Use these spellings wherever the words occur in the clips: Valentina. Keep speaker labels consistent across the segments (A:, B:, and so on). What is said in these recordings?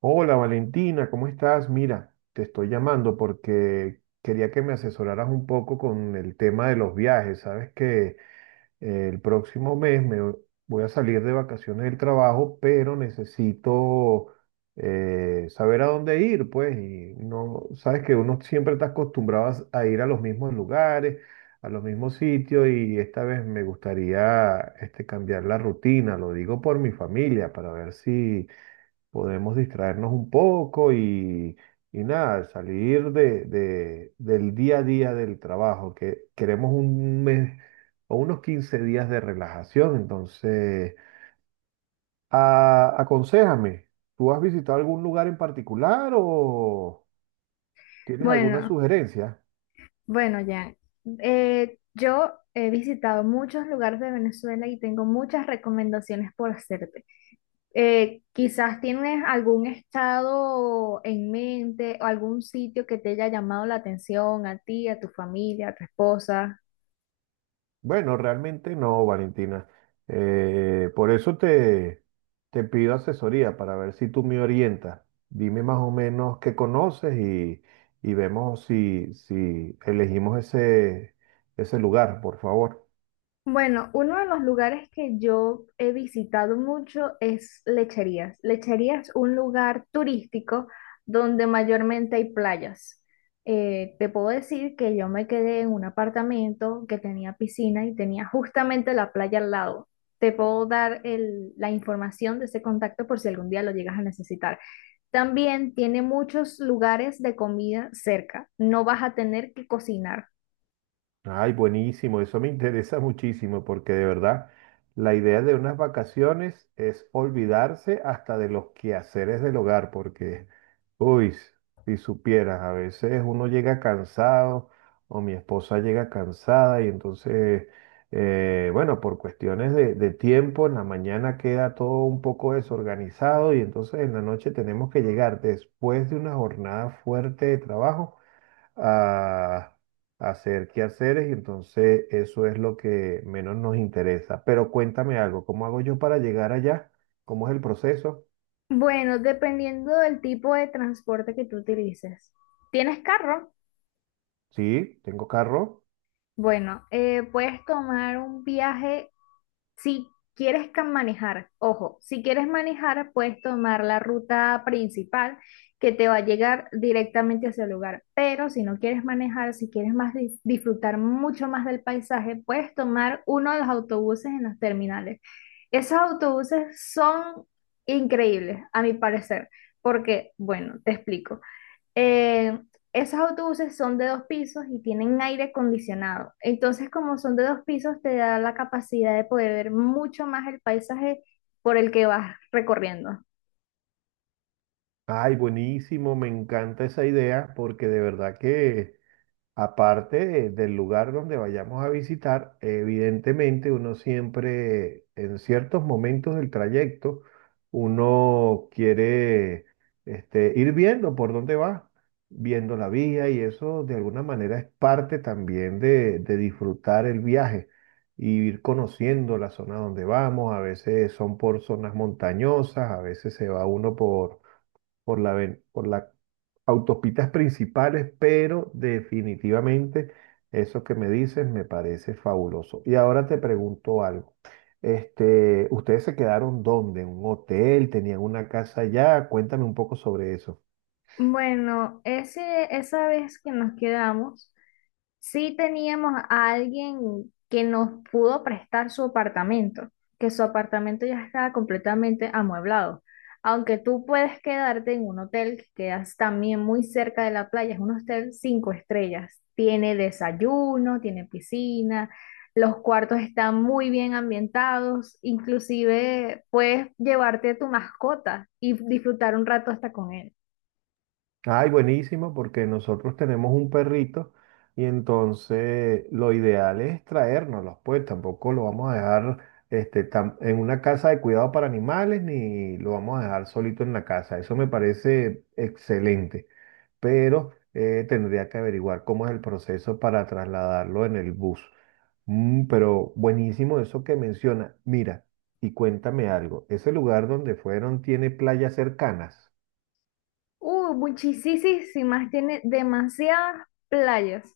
A: Hola Valentina, ¿cómo estás? Mira, te estoy llamando porque quería que me asesoraras un poco con el tema de los viajes. Sabes que el próximo mes me voy a salir de vacaciones del trabajo, pero necesito saber a dónde ir, pues. Y no, sabes que uno siempre está acostumbrado a ir a los mismos lugares, a los mismos sitios, y esta vez me gustaría cambiar la rutina. Lo digo por mi familia, para ver si podemos distraernos un poco y nada, salir del día a día del trabajo, que queremos un mes o unos 15 días de relajación. Entonces, aconséjame, ¿tú has visitado algún lugar en particular o tienes alguna
B: Bueno,
A: sugerencia?
B: bueno, Jan. Yo he visitado muchos lugares de Venezuela y tengo muchas recomendaciones por hacerte. Quizás tienes algún estado en mente o algún sitio que te haya llamado la atención a ti, a tu familia, a tu esposa.
A: Bueno, realmente no, Valentina. Por eso te pido asesoría para ver si tú me orientas. Dime más o menos qué conoces y vemos si elegimos ese lugar, por favor.
B: Bueno, uno de los lugares que yo he visitado mucho es Lecherías. Lecherías es un lugar turístico donde mayormente hay playas. Te puedo decir que yo me quedé en un apartamento que tenía piscina y tenía justamente la playa al lado. Te puedo dar la información de ese contacto por si algún día lo llegas a necesitar. También tiene muchos lugares de comida cerca. No vas a tener que cocinar.
A: Ay, buenísimo, eso me interesa muchísimo porque de verdad la idea de unas vacaciones es olvidarse hasta de los quehaceres del hogar, porque, uy, si supieras, a veces uno llega cansado o mi esposa llega cansada y entonces, bueno, por cuestiones de tiempo, en la mañana queda todo un poco desorganizado y entonces en la noche tenemos que llegar después de una jornada fuerte de trabajo a, a hacer quehaceres y entonces eso es lo que menos nos interesa. Pero cuéntame algo, ¿cómo hago yo para llegar allá? ¿Cómo es el proceso?
B: Bueno, dependiendo del tipo de transporte que tú utilices. ¿Tienes carro?
A: Sí, tengo carro.
B: Bueno, puedes tomar un viaje si quieres manejar. Ojo, si quieres manejar, puedes tomar la ruta principal que te va a llegar directamente hacia el lugar. Pero si no quieres manejar, si quieres más disfrutar mucho más del paisaje, puedes tomar uno de los autobuses en los terminales. Esos autobuses son increíbles, a mi parecer, porque, bueno, te explico. Eh, Esos autobuses son de dos pisos y tienen aire acondicionado. Entonces, como son de dos pisos, te da la capacidad de poder ver mucho más el paisaje por el que vas recorriendo.
A: Ay, buenísimo, me encanta esa idea porque de verdad que aparte del lugar donde vayamos a visitar, evidentemente uno siempre, en ciertos momentos del trayecto, uno quiere ir viendo por dónde va, viendo la vía y eso de alguna manera es parte también de disfrutar el viaje y ir conociendo la zona donde vamos. A veces son por zonas montañosas, a veces se va uno por por las autopistas principales, pero definitivamente eso que me dices me parece fabuloso. Y ahora te pregunto algo. ¿Ustedes se quedaron dónde? ¿En un hotel? ¿Tenían una casa allá? Cuéntame un poco sobre eso.
B: Bueno, esa vez que nos quedamos, sí teníamos a alguien que nos pudo prestar su apartamento, que su apartamento ya estaba completamente amueblado. Aunque tú puedes quedarte en un hotel que quedas también muy cerca de la playa, es un hotel cinco estrellas. Tiene desayuno, tiene piscina, los cuartos están muy bien ambientados, inclusive puedes llevarte tu mascota y disfrutar un rato hasta con él.
A: Ay, buenísimo, porque nosotros tenemos un perrito y entonces lo ideal es traérnoslos, pues tampoco lo vamos a dejar en una casa de cuidado para animales ni lo vamos a dejar solito en la casa. Eso me parece excelente, pero tendría que averiguar cómo es el proceso para trasladarlo en el bus. Mm, pero buenísimo eso que menciona. Mira, y cuéntame algo, ¿ese lugar donde fueron tiene playas cercanas?
B: Muchísimas, tiene demasiadas playas.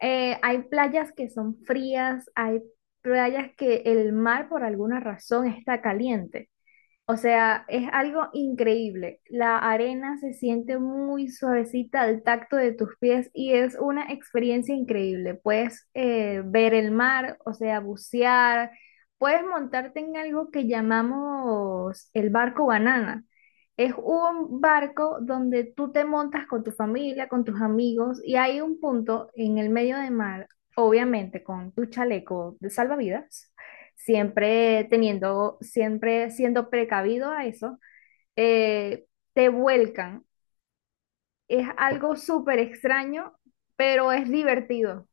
B: Hay playas que son frías, hay playas que el mar por alguna razón está caliente. O sea, es algo increíble. La arena se siente muy suavecita al tacto de tus pies y es una experiencia increíble. Puedes ver el mar, o sea, bucear, puedes montarte en algo que llamamos el barco banana. Es un barco donde tú te montas con tu familia, con tus amigos y hay un punto en el medio del mar, obviamente con tu chaleco de salvavidas, siempre siendo precavido a eso, eh, te vuelcan. Es algo súper extraño, pero es divertido.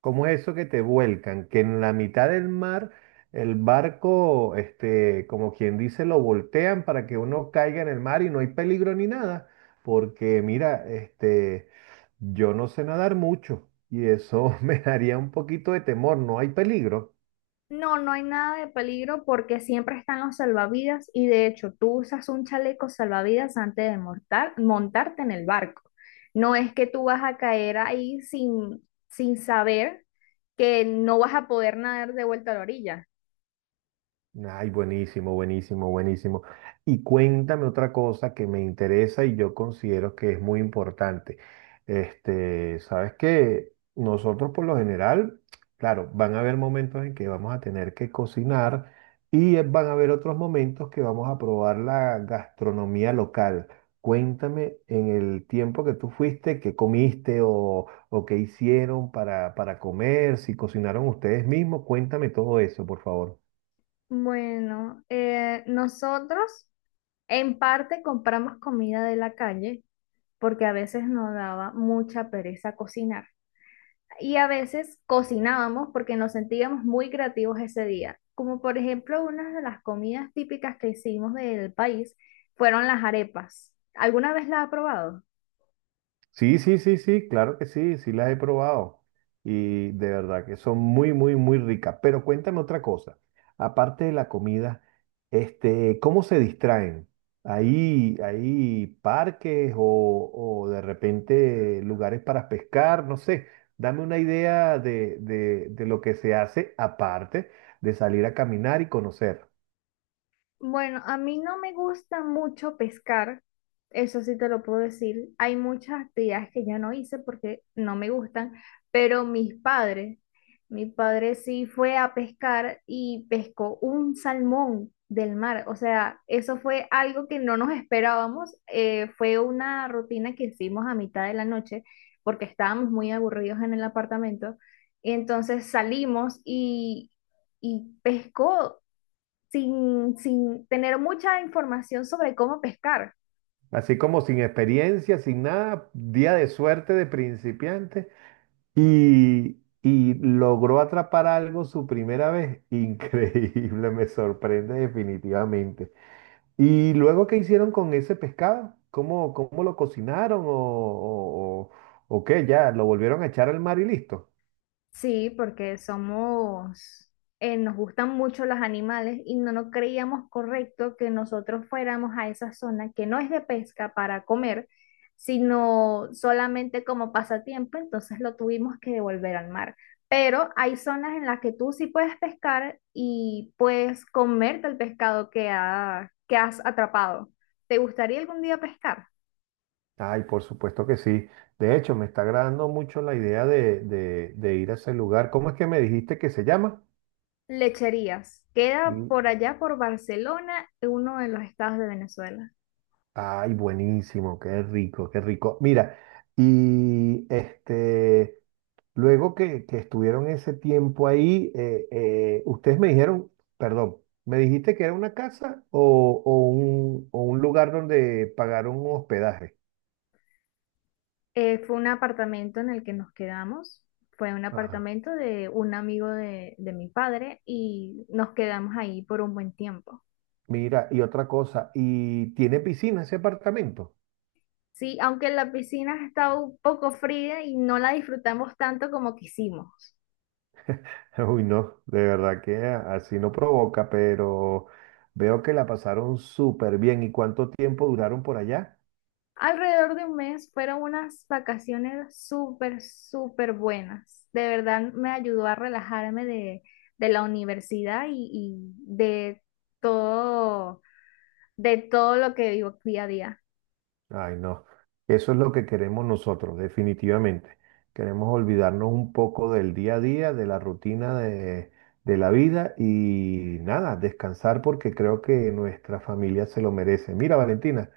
A: Como eso que te vuelcan, que en la mitad del mar el barco, como quien dice, lo voltean para que uno caiga en el mar y no hay peligro ni nada, porque mira, yo no sé nadar mucho y eso me daría un poquito de temor, no hay peligro.
B: No, no hay nada de peligro porque siempre están los salvavidas y de hecho tú usas un chaleco salvavidas antes de montarte en el barco. No es que tú vas a caer ahí sin saber que no vas a poder nadar de vuelta a la orilla.
A: Ay, buenísimo, buenísimo, buenísimo. Y cuéntame otra cosa que me interesa y yo considero que es muy importante. Sabes que nosotros por lo general, claro, van a haber momentos en que vamos a tener que cocinar y van a haber otros momentos que vamos a probar la gastronomía local. Cuéntame en el tiempo que tú fuiste, qué comiste o qué hicieron para comer, si cocinaron ustedes mismos, cuéntame todo eso, por favor.
B: Bueno, nosotros en parte compramos comida de la calle porque a veces nos daba mucha pereza cocinar y a veces cocinábamos porque nos sentíamos muy creativos ese día. Como por ejemplo, una de las comidas típicas que hicimos del país fueron las arepas. ¿Alguna vez las ha probado?
A: Sí, sí, sí, sí, claro que sí, sí las he probado y de verdad que son muy, muy, muy ricas. Pero cuéntame otra cosa, aparte de la comida, ¿cómo se distraen? ¿ hay parques o de repente lugares para pescar? No sé, dame una idea de lo que se hace aparte de salir a caminar y conocer.
B: Bueno, a mí no me gusta mucho pescar, eso sí te lo puedo decir. Hay muchas actividades que ya no hice porque no me gustan, pero mis padres, mi padre sí fue a pescar y pescó un salmón del mar. O sea, eso fue algo que no nos esperábamos. Fue una rutina que hicimos a mitad de la noche porque estábamos muy aburridos en el apartamento. Entonces salimos y pescó sin tener mucha información sobre cómo pescar.
A: Así como sin experiencia, sin nada, día de suerte de principiante. Y logró atrapar algo su primera vez. Increíble, me sorprende definitivamente. ¿Y luego qué hicieron con ese pescado? ¿ cómo lo cocinaron o qué? ¿Ya lo volvieron a echar al mar y listo?
B: Sí, porque somos, nos gustan mucho los animales y no nos creíamos correcto que nosotros fuéramos a esa zona que no es de pesca para comer, sino solamente como pasatiempo, entonces lo tuvimos que devolver al mar. Pero hay zonas en las que tú sí puedes pescar y puedes comerte el pescado que has atrapado. ¿Te gustaría algún día pescar?
A: Ay, por supuesto que sí. De hecho, me está agradando mucho la idea de ir a ese lugar. ¿Cómo es que me dijiste que se llama?
B: Lecherías. Queda
A: L-
B: por allá por Barcelona, uno de los estados de Venezuela.
A: Ay, buenísimo, qué rico, qué rico. Mira, y este... Luego que estuvieron ese tiempo ahí, ustedes me dijeron, perdón, ¿me dijiste que era una casa o un lugar donde pagaron un hospedaje?
B: Fue un apartamento en el que nos quedamos. Fue un
A: Ajá.
B: apartamento de un amigo de mi padre y nos quedamos ahí por un buen tiempo.
A: Mira, y otra cosa, ¿y tiene piscina ese apartamento?
B: Sí, aunque la piscina estaba un poco fría y no la disfrutamos tanto como quisimos.
A: Uy, no, de verdad que así no provoca, pero veo que la pasaron súper bien. ¿Y cuánto tiempo duraron por allá?
B: Alrededor de un mes fueron unas vacaciones súper, súper buenas. De verdad me ayudó a relajarme de la universidad y todo, de todo lo que vivo día a día.
A: Ay, no. Eso es lo que queremos nosotros, definitivamente. Queremos olvidarnos un poco del día a día, de la rutina de la vida y nada, descansar porque creo que nuestra familia se lo merece. Mira, Valentina,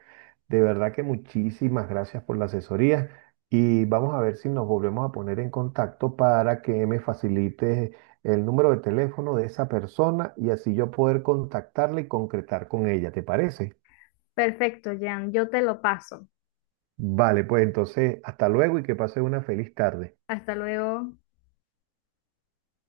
A: de verdad que muchísimas gracias por la asesoría y vamos a ver si nos volvemos a poner en contacto para que me facilites el número de teléfono de esa persona y así yo poder contactarla y concretar con ella. ¿Te parece?
B: Perfecto, Jan, yo te lo paso.
A: Vale, pues entonces, hasta luego y que pases una feliz tarde.
B: Hasta luego.